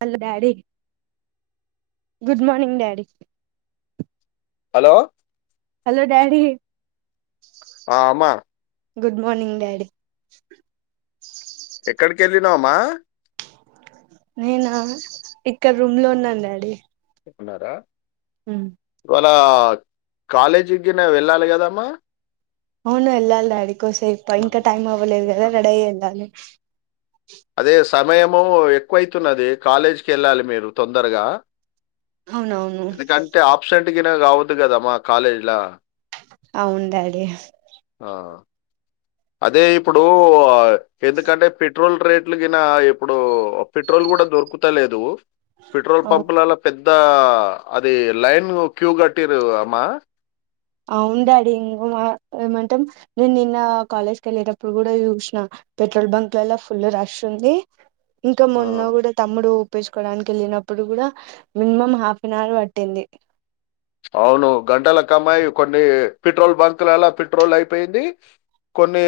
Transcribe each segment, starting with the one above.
Hello daddy good morning daddy hello hello daddy ఆ అమ్మ good morning daddy ఎక్కడికి [unintelligible] అమ్మా నేనా ఇక్కడ రూమ్ లో ఉన్నాను డాడీ చెప్పినారా హ్మ్ అళ కాలేజీకి నవెళ్ళాలి కదమ్మా అవును వెళ్ళాలి డాడి కోసేపు ఇంకా టైమ్ అవ్వలేదు కదా రెడీ అయి వెళ్లాలి అదే సమయము ఎక్కువైతున్నది కాలేజీకి వెళ్ళాలి మీరు తొందరగా అవునవును ఇటికినా కావద్దు కదమ్మా కాలేజ్ల అవును డాడీ అదే ఇప్పుడు ఆ ఎందుకంటే పెట్రోల్ రేట్లు కిన ఇప్పుడు పెట్రోల్ కూడా దొరుకుత లేదు పెట్రోల్ అవు పంప్లలా పెద్ దా అది లైన్ క్యూ కటిరు మా అవును డాడీ ఇన్ గా ఏమంటాం నేను నిన్న కాలేజ్ కి వెళ్ళేటప్పుడు కూడా చూసిన పెట్రోల్ బంక్లలా ఫుల్ రష్ ఉంది. ఇంకా ఆ. మొన్న కూడా తమ్ముడు ఉప్పించుకోవడానికి వెళ్ళినప్పుడు కూడా మినిమమ్ హాఫ్ అన్ అవర్ పట్టింది. అవును గంటలు కమ్మాయ్ కొన్ని పెట్రోల్ బంకులలా పెట్రోల్ అయిపోయింది, కొన్ని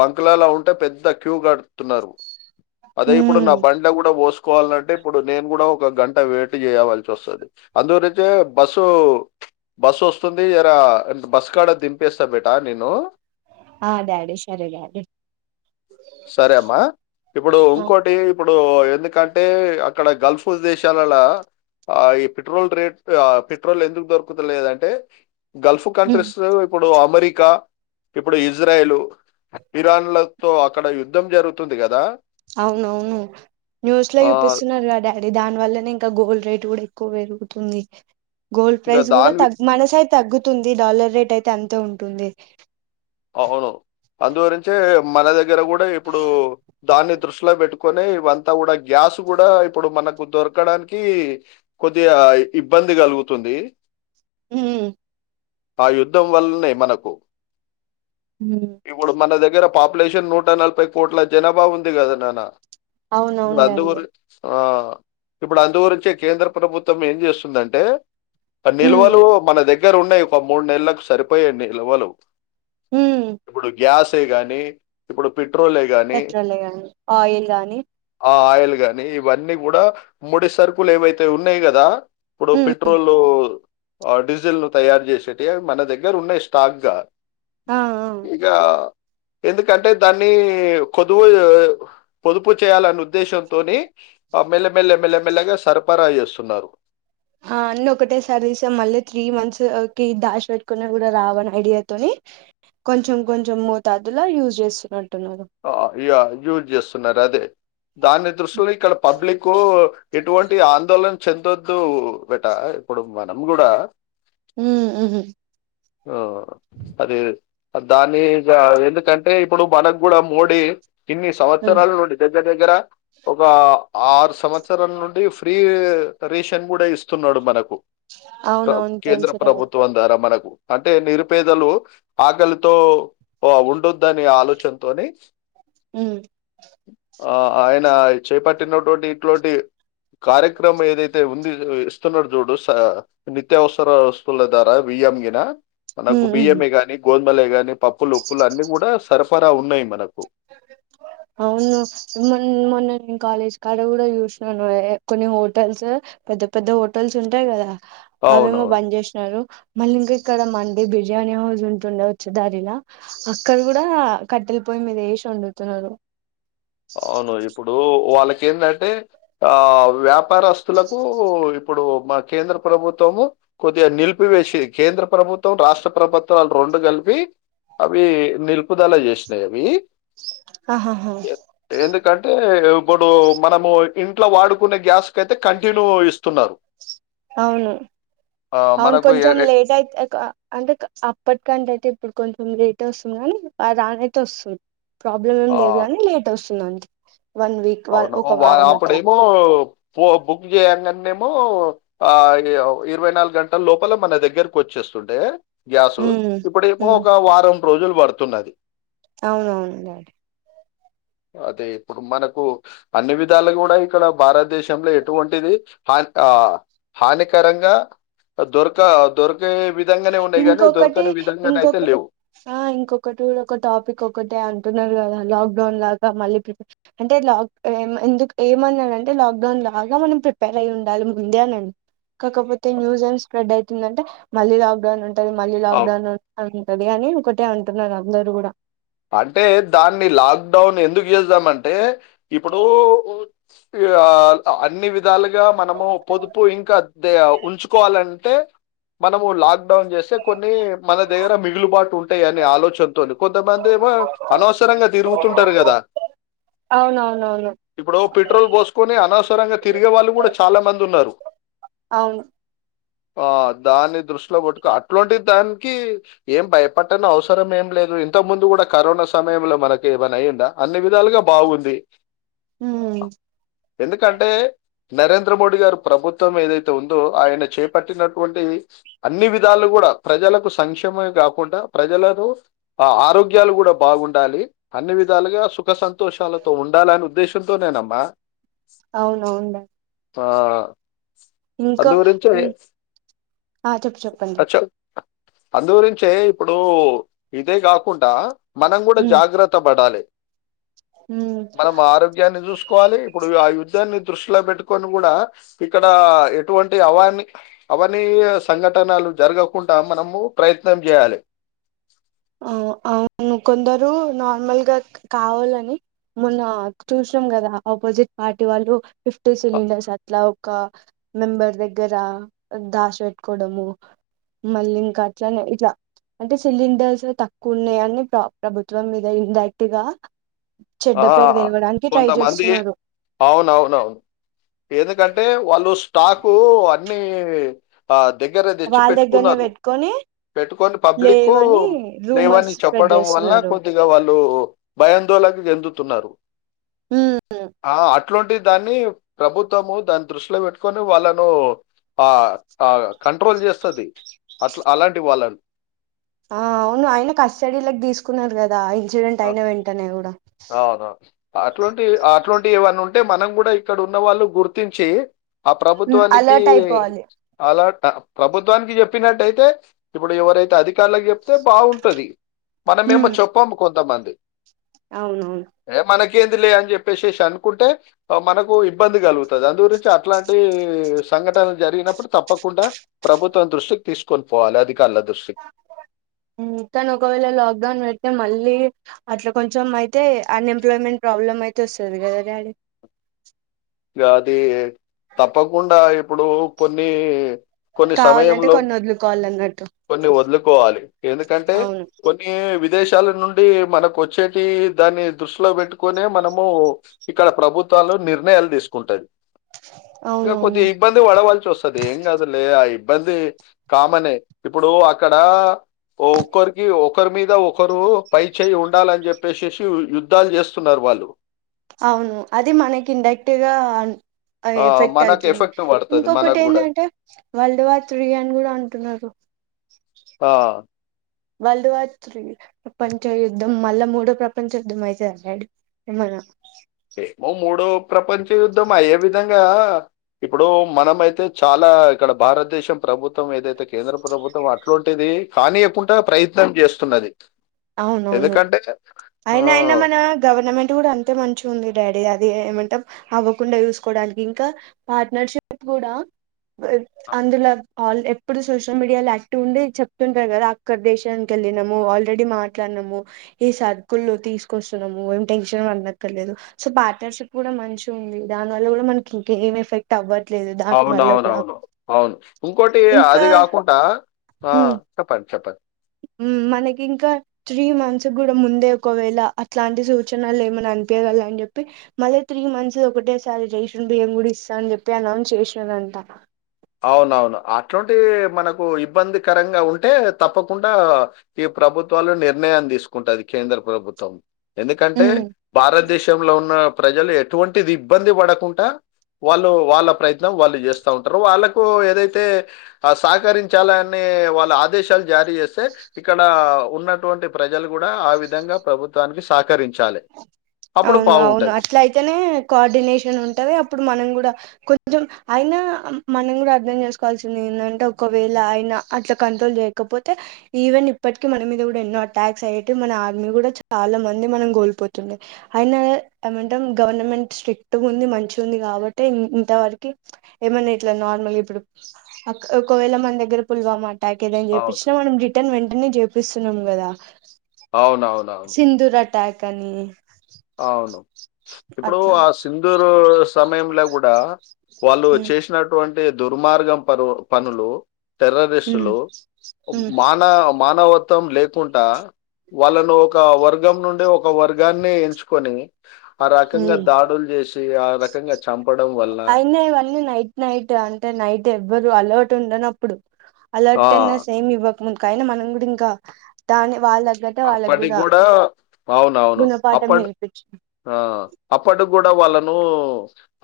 బంకులులాలా ఉంటే పెద్ద క్యూ కడుతున్నారు. అదే ఇప్పుడు నా బండ్ల కూడా పోస్క్ కోవాలంటే ఇప్పుడు నేను కూడా ఒక గంట వెయిట్ చేయవలసి వస్తది అందురే అంటే బస్సు బస్సు వస్తుంది ఎరా బస్సు కాడ దింపేస్తా బేటా నేను ఆ డాడీ సరే డాడీ సరే అమ్మా ఇప్పుడు ఇంకోటి ఇప్ ఇప్పుడు ఎందుకంటే అక్కడ గల్ఫ్ దేశాలలా ఆ ఈ పెట్రోల్ రేట్ య పెట్రోల్ ఎందుకు దొరుకుత్ లేదంటే గల్ఫ్ కంట్రీస్ ఇప్పుడు అమెరిక్ గా ఇప్పుడు ఇజ్రాయిలు ఇరాన్లతో అక్ అక్కడ యుద్ధం జరుగుతుంది కదా అవునవును న్యూస్ లో ఆ! చూపిస్తున్నారుగా డాడీ దాని వల్లనే ఇంకా గూగుల్ రేట్ టుడ్ ఎక్కువ పెరుగుతుంది. గోల్డ్ ఇక ప్రైజ్ కూడా దాని వి- తగ్ మనసై తగ్గుతుంది డాలర్ రేట్ అయితే అంతే ఉంటుంది. అవును. అందు దొరించే మనద్ దగ్గర కూడా ఇప్పుడు దాన్ని దృష్టిలో పెట్టుక్ కొని ఇవంతా కూడా గ్యాస్ కూడా ఇప్పుడు మనకు దొరకడానికి కొద్దిగా ఇబ్బంది కలుగుతుంది. ఉ ఆ యుద్ధం వల్నే మనకు ఉమ్, ఇప్పుడు మన దగ్గరం పాపులేషన్ నూట నలభై కోట్ల జనాభా ఉంది కదా నాన్న అవునవును తండ్ డాడీ గురించ్ ఆ ఇప్పుడు అందుగురించే కేంద్ర ప్రభుత్వం ఏం చేస్తుందంటే ఉమ్ నిల్వలు మన దగ్ దగ్గర ఉన్నాయి ఒక మూడు నెలలకు సరిపోయే నిల్వలు ఉమ్ ఇప్పుడు గ్యాస్ టే గాని ఇప్పుడు పెట్ పెట్రోలే గానీ ఆయిల్ గానీ కానీ ఇవన్నీ కూడా ముడి సరుకులు ఏవైతే ఉన్నాయి కదా ఇప్పుడు ఉమ్ పెట్రోలు డీజిల్ ను తయారు చేసేవివి మన దగ్గర ఉన్నాయి స్టాక్గా ఆ ఆ ఇగ ఎందుకంటే దాన్ని కొదువు పొదుపు చేయాలనే ఉద్దేశంతోనే ఆ మెల్లమెల్లె మెల్లెమెల్లగా సరఫరా చేస్తున్నారు ఆ అండ్ ఒకటే సారిసా మళ్ళీ త్రీ మంత్స్ క డాష్ పెట్టుకున్నా కూడా రావని ఐడియాతోని కొంచెం కొంచెం మోతాదులో యూజ్ చేస్తున్నాడు యూజ్ చేస్తున్నారు అదే దాని దృష్టిలో ఇక్కడ పబ్లిక్ ఎటువంటి ఆందోళన చెందొద్దు బట ఇప్పుడు మనం కూడా హ ఆ అది దాన్ని ఎందుకంటే ఇప్పుడు మనం కూడా మోడి ఇన్ని సంవత్సరాల నుండి దగ్గర దగ్గర ఒక ఆరు సంవత్సరాల నుండి ఫ్రీ రేషన్ కూడా ఇస్తున్నాడు మనకు అవునవును కేంద్ర తెలుసు డాడీ ప్రభుత్వ దర మనకు అంటే నిరుపేదలు ఆకలితో ఉండొద్దని ఆలోచన తోని ఉ ఆ ఆయన చేపట్టినటువంటి ఇట్లాంటి కార్యక్రమ ఏదైతే ఉంది ఇస్తున్నాడు చూడు నిత్యావసర వస్తువుల దారా విఎంగిన మనకు ఉమ్ బియ ఉహు మేగాని గోం కాని పప్పులు ఉప్పులు అన్ని కూడా సరఫర్ ఉన్నాయి మనకు అవును మొ మొన్న నేను కాలేజ్ కాడ కూడా చూసినాను కొన్ని హోటల్స్ పెద్ద పెద్ద హోటల్స్ ఉంటాయి కదా అవేమో అవునవును బంద్ చేసినారు మళ్ళీ ఇంకా ఇక్కడ మండడి బిర్యానీ హౌస్ ఉంటుండ వచ్చు దారిలా అక్కడ కూడా కట్టెలి పోయి మీద చం వండుతున్నారు అవును ఇప్పుడు వాళ్ళకి ఏంటంటే ఆ వ్యాపారస్తులకు ఇప్పుడు మా కేంద్ర ప్రభుత్వము కొద్దిగా నిలిపివేసిది కేంద్ర ప్రభుత్వం రాష్ట్ర ప్రభుత్వాలు రెండు కలిపి అవి నిరూపుదలా చేసినాయి అవి ఆహాహా ఎందుకంటే ఇప్పుడు మనము ఇంట్లో వాడుకునే గ్యాస్ కయితే కంటిన్యూ ఇస్తున్నారు అవును ఆహ్, అవును మనకు ఎ కొంచెం ఎ లేట్ అయితే అంటే అప్పటికంటే అయితే ఇప్పుడు కొంచం లేట్ వస్తుం కానీ రానైయితే వస్తుంది ప్రాబ్లమ్ ఏం ఆ! లేదు గానీ లేట్ వస్తుంది దంతె అవును అప్పుడ ఏమో బుక్ చే ఆ ఇరవై నాలుగు గంటల లోపల మన దగ్గరకు వచ్చేస్తుంటే గ్యాస్ ఉమ్ ఇప్పుడు ఇ ఉమ్ ఒక వారం రోజులు పడుతున్నది అవునవును డాడీ అదే ఇప్పుడు మనక్ కు అన్ని విధాలుగుడ ఇక్కడ భారతదేశంలో ఎటువంటిది హా హానికరంగా దొరక దొర్ ఇంకొకటి విధంగానైతే ఇంకొక లేవు ఆ ఇంకొకటి గుడ ఒక టాపిక్ ఒకటే అంటున్నారు గద లాగ లాక్డౌన్ లాగా మళ్ళ ప్రప [unintelligible] అంటే ఇట్ల ఎందుకు ఏమన్నాంటే లాక్ డౌన్ లాగా మనం ప్రిపేర్ అయి ఉండాలి ముందే అనం కాకపోతే నూసెన్స్ స్ప్రెడ్ అవుతుందంటే మల్లి లా గణన్ ఉంటది మళ్ళీ లాక్డౌన్ స్తుది గని ఒకటే అంటున్నారు అందరుూ గుడా అంటే దాన్ని లాక్డౌన్ ఎందుకు చేద్దామంటే ఇప్పుడు ఆ అన్ని విధాలుగా మనము పొదుపు ఇంకా ఉంచుకోవాలంటే మనము లాక్డౌన్ చేస్తే కొన్ని మన దగర మిగులుబాటు ఉంటాయని ఆలోచనతోని కొంత ఏమో అనవసరంగా తిరుగుతుంటరు గదా అవునవునవును ఇప్పుడు పెట్రోల్ పోసుకొని అనవసరంగా తిరిగే వాళ్ళు కూడా చాలా మంది ఉన్నారు అవును ఆ దాని దృష్టిలో కొట్టుకు అట్లాంటి దానికి ఏం భయపట్టని అవసరం ఏం లేదు ఇంతకు ముందు కూడా కరోనా సమయంలో మనకి ఏమనా అయ్యందా అన్ని విధాలుగా బాగుంది హ్మ్ ఎందుకంటే నరేంద్ర మోడీ గారు ప్రభుత్వం ఏదైతే ఉందో ఆయన చేపట్టినటువంటి అన్ని విధాలు గుడా ప్రజలకు సంక్షేమమే కాకుండా ప్రజలను ఆ ఆరో ఆరోగ్యాలు కూడా బాగుండాలి అన్ని విధాలుగా సుఖ సంతోషాలతో ఉండాలనే ఉద్దేశంతో నేనమ్మా అవునవును ఆ ఇంక అందుగురించే ఆ చెప్పు చెప్పండి అందు గురించే ఇప్పుడు ఇదే గ కుంటా మనం గుడా ఉమ్ జాగ్రత్త పడాలే ఉమ్ మనం ఆరోగ్యాన్ని చూసుకోవాలి ఇప్పుడు ఆయుద్ధాన్ని దృష్టిలో పెట్టుకొని గుడ ఇక్కడ ఎటువంటి అవాని అవనీయ సంఘటనలు జరగకుండా మనము ప్రయత్నం జేయాలె అవును కొందరు నార్మల్గా కావాలని మొన్న చూసినాం కదా ఆపోజిట్ పార్టీ వాళ్ళు ఫిఫ్టీ సిలిండర్స్ అట్లా ఒక మెంబర్ దగ్గర దాశి పెట్టుకోవడము మళ్ళీ ఇంకా అట్లనే ఇట్లా అంటే సిలిండర్స్ తక్కువ ఉన్నాయని ప్ర ప్రభుత్వం మీద ఇండైరెక్ట్ గా చెడ్డ ఆ పేరు తేవడానికి ట్రై కొంతమంది చేస్తున్నారు అవునవునవును ఎందుకంటే వాళ్ళు టాకు పన్నే ఆ దగ్గర తెచ్చి వాళ్ళ దగ్గరనే పెట్టుకున్నరు పెట్టుకొని పెట్టుకొని పబ్లిక్ లేవని లేవని రూమర్స్ స్ప్రెడ్ చెప్పడం వల్ల చేస్తున్నారు కొద్దిగా వాళ్ళు ధో బయన్ధోల [unintelligible] ఎందుతున్నరు ఉమ్ ఆ ఇట్లాంటి దాన్ని ప్రభుత్వము దాని దృష్టిలో పెట్టుగొని వాళ్ళను ఆ అ కంట్రోల్ జెస్తది అట్లా అలాంటి వాళ్ళను ఆ అవును ఆయన కస్టడీలకి తీసుకున్నారు గదా ఆ ఎక్సిడెంట్ అయిన వెంటనే గుడ అవుద అటువంటి అటువంటి ఏవన్న ఉంటే మనం కూడా ఇక్కడ ఉన్న వాళ్ళు గుర్తించి ఆ ఉమ్, ప్రభుత్వానికి అలర్ట్ అయిపోవాలి అలా ప్రభుత్వానికి చెప్పినట్టయితే ఇప్పుడు ఎవరైతే అధికారుకి చెప్తే బాగుంటది మనమేమో ఉమ్, చెప్పాము కొంతమంది అ అవునవును ఏ మన ేంది లే అని చెప్పేసి అనుకుంటే మనకు ఇబ్బంది కలుగుతుంది అందుగురించి అట్లాంటి సంఘటనలు జరిగినప్పుడు తప్పకుండా ప్రభుత్వం దృష్టికి తీసుకొని పోవాలి అది కానీ ఒకవేళ లాక్డౌన్ పెడితే మళ్ళీ అట్లా కొంచెం అయితే అన్ఎంప్లాయ్మెంట్ ప్రాబ్లమ్ అయితే వస్తుంది కదా డాడీ ఇ అది తప్పకుండా ఇప్పుడు కొన్ని కొన్ని కావాలంటే సమయంలో కొన్ని వదులుకోవాలి అన్నట్టు కొన్ని వదులుకోవాలి ఎందుకంటే అవును కొన్ని వి వి దేశాల నుండి మనకు వచ్చేటి దాన్ని దృష్టిలో పెట్టుకునే మనము ఇక్కడ ప్రభుత్వాలు నిర్ణయాలు వేసుకుంటారు ఇంకా అవునవును కొద్దిం ఇబ్బంది పడవల్సి వస్తుది ఏం కదులే ఆ ఇబ్బంది కామనే ఇప్పుడు అక్కడ ఒకరికి ఒకరి మీద ఒకరు పై చేయి ఉండాలని చెప్పేసేసి యుద్ధాలు చేస్తున్నారు వాళ్ళు అవును అది మనకి ఇండరెక్ట్గా అ ఆ ఎఫెక్ట్ మనకు అవుతుంది ఎఫెక్ట్ పడుతది ఇంకొకటి మనకు కూడా ఏంటంటే వల్డ్ వ త్రీ అని కూడా అంటున్నారు ఆ వరల్డ్ వార్ త్రి ప్రపంచ యుద్ధం మళ్ళా మూడో ప్రపంచ యుద్ధం మల్ల మూడో ప్రపంచ యుద్ధం అయితదా డాడీ ఏమన్నా మూడో ప్రపంచ యుద్ధం అయ్యే విధంగా ఇప్పుడు మనమైతే చాలా ఇక్కడ భారతదేశం ప్రభుత్వం ఏదైతే కేంద్ర ప్రభుత్వం అట్లాంటిేది కానీయకుండా ప్రయత్నం చేస్తున్నది అవునవును ఎందుకంటే ఆ అయిన అయినా మన గవర్నమెంట్ కూడా అంతే మంచి ఉంది డాడీ అది ఏమంటా అవ్వకుండా చూసుకోవడానికి ఇంకా పార్ట్నర్షిప్ కూడా అందులో ఎప్పుడు సోషల్ మీడియా యాక్టివ్ ఉండి చెప్తుంటారు కదా అక్కడ దేశానికి వెళ్ళినము వా ఆల్రెడీ మాట్లాడనము ఈ సర్కుల్లో తీసుకొస్తున్నాము ఏం టెన్షన్ అండక్కర్లేదు సో పార్ట్నర్షిప్ కూడా మంచి ఉంది దాని వల్ల కూడా మనకి ఇం ఏం ఎఫెక్ట్ అవ్వ అవునవునవును అవును ఇంకోటి ఇంకా అది కాకుండా ఆ చెప్పండి చప్పత్ మనకి ఇంకా త్రీ మంత్స్ కూడా ముందే ఒకవేళ అట్లాంటి సూచనలు ఏమనా అనిపించగల అని చెప్పి మళ్ళీ త్రీ మంత్స్ ఒకటే సారి రేషన్ బియ్యం కూడా ఇస్తా అని చెప్పి అనౌన్స్ చేసినారంట అవునవును అటువంటి మనకు ఇబ్బందికరంగా ఉంటే తప్పకుండా ఈ ప్రభుత్వాలు నిర్ణయం తీసుకుంటుంది కేంద్ర ప్రభుత్వం ఎందుకంటే మ్మ్ భారతదేశంలో ఉన్న ప్రజలు ఎటువంటిది ఇబ్బంది పడకుండా వాళ్ళు వాళ్ళ ప్రయత్నం వాళ్ళు చేస్తా ఉంటారు వాళ్ళకి ఏదైతే సహకరించాల అనే వాళ్ళ ఆదేశాలు జారీ చేస్తే ఇక్కడ ఉన్నట్ అటువంటి ప్రజలు కూడా ఆ విధంగా ప్రభుత్వానికి సహకరించాలి అప్పుడు అవును అవును బావుంటది. అట్లా అయితేనే కోఆర్డినేషన్ ఉంటది అప్పుడు మనం కూడా కొ కొంచెం అయినా మనం కూడా అర్థం చేసుకోవాల్సింది ఏంటంటే ఒకవేళ ఆయన అట్లా కంట్రోల్ చేయకపోతే ఈవెన్ ఇప్పటికీ మన మీద కూడా ఎన్నో అటాక్స్ అయ్యేవి మన ఆర్మీ కూడా చాలా మంది మనం కోల్పోతుంది అయినా ఏమంట గవర్నమెంట్ స్ట్రిక్ట్ ఉంది మంచి ఉంది కాబట్టి ఇంతవరకి ఏమైన్నా ఇట్లా నార్మల్ ఇప్పుడు ఒకవేళ మన దగ్గర పుల్వామాట ప్యాకేజీ ఏం అవును. చెప్పిన మనం రిటర్న్ వెన్ అన్నిచేపిస్తున్నాం కదా అవునవునవును. సిధూర్ అటాక్ కానీ అవును. ఇప్పుడు ఆ సింధూరు సమయంలో కూడా వాళ్ళు ఉమ్ చేసినటువం టే దుర్మార్గం పను పనులు ఉమ్ టెర్రరిస్టులు ఉమ్. మాన మానవ త్తం లేకుండా వాళ్ళను ఒక వర్గ గం నుండి ఒక వర్గాన్ని ఎంచు కోని ఉమ్ ఆ రకంగా చంపడం వల్ల ఆ అయినా ఇవన్నీ నైట్ నైట్ అంటే నైట్ ఎవ్వరు అలర్ట్ ఉండనప్పుడు ఆ! అలట్టెన్న సేమ్ ఇవ ముందుకైనా మనం కూడా ఇంకా దాని వాళ్ళ తగ్గట్టే వాళ్ళకి అప్పటికి కూడా బావు అవును గుణపాఠం అప్పడు నేర్పించు అప్పడు కూడా వాళ్ళను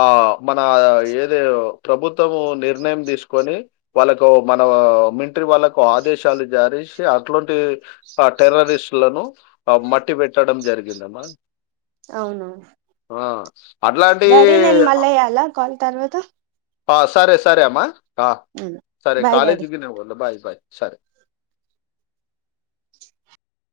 ఆ మన ఏది ప్రభుత్వము నిర్ణయం తీసుకొని వాళ్ళకు మన మింట్రీ వాళ్ళకు ఆదేశాలు జారసి అటువంటి టెర్రరిస్టులను మట్టి పెట్టడం జరిగిందమ్మా అవునవును ఆ అట్లాంటి డాడి నేను మల్ల చేయల కాల్ తర్వాత ఆ సరే సరే అమ్మా ఆ సరే బాయ్ డాడీ కాలేజకి నవల్ బాయ్ బాయ్ సరే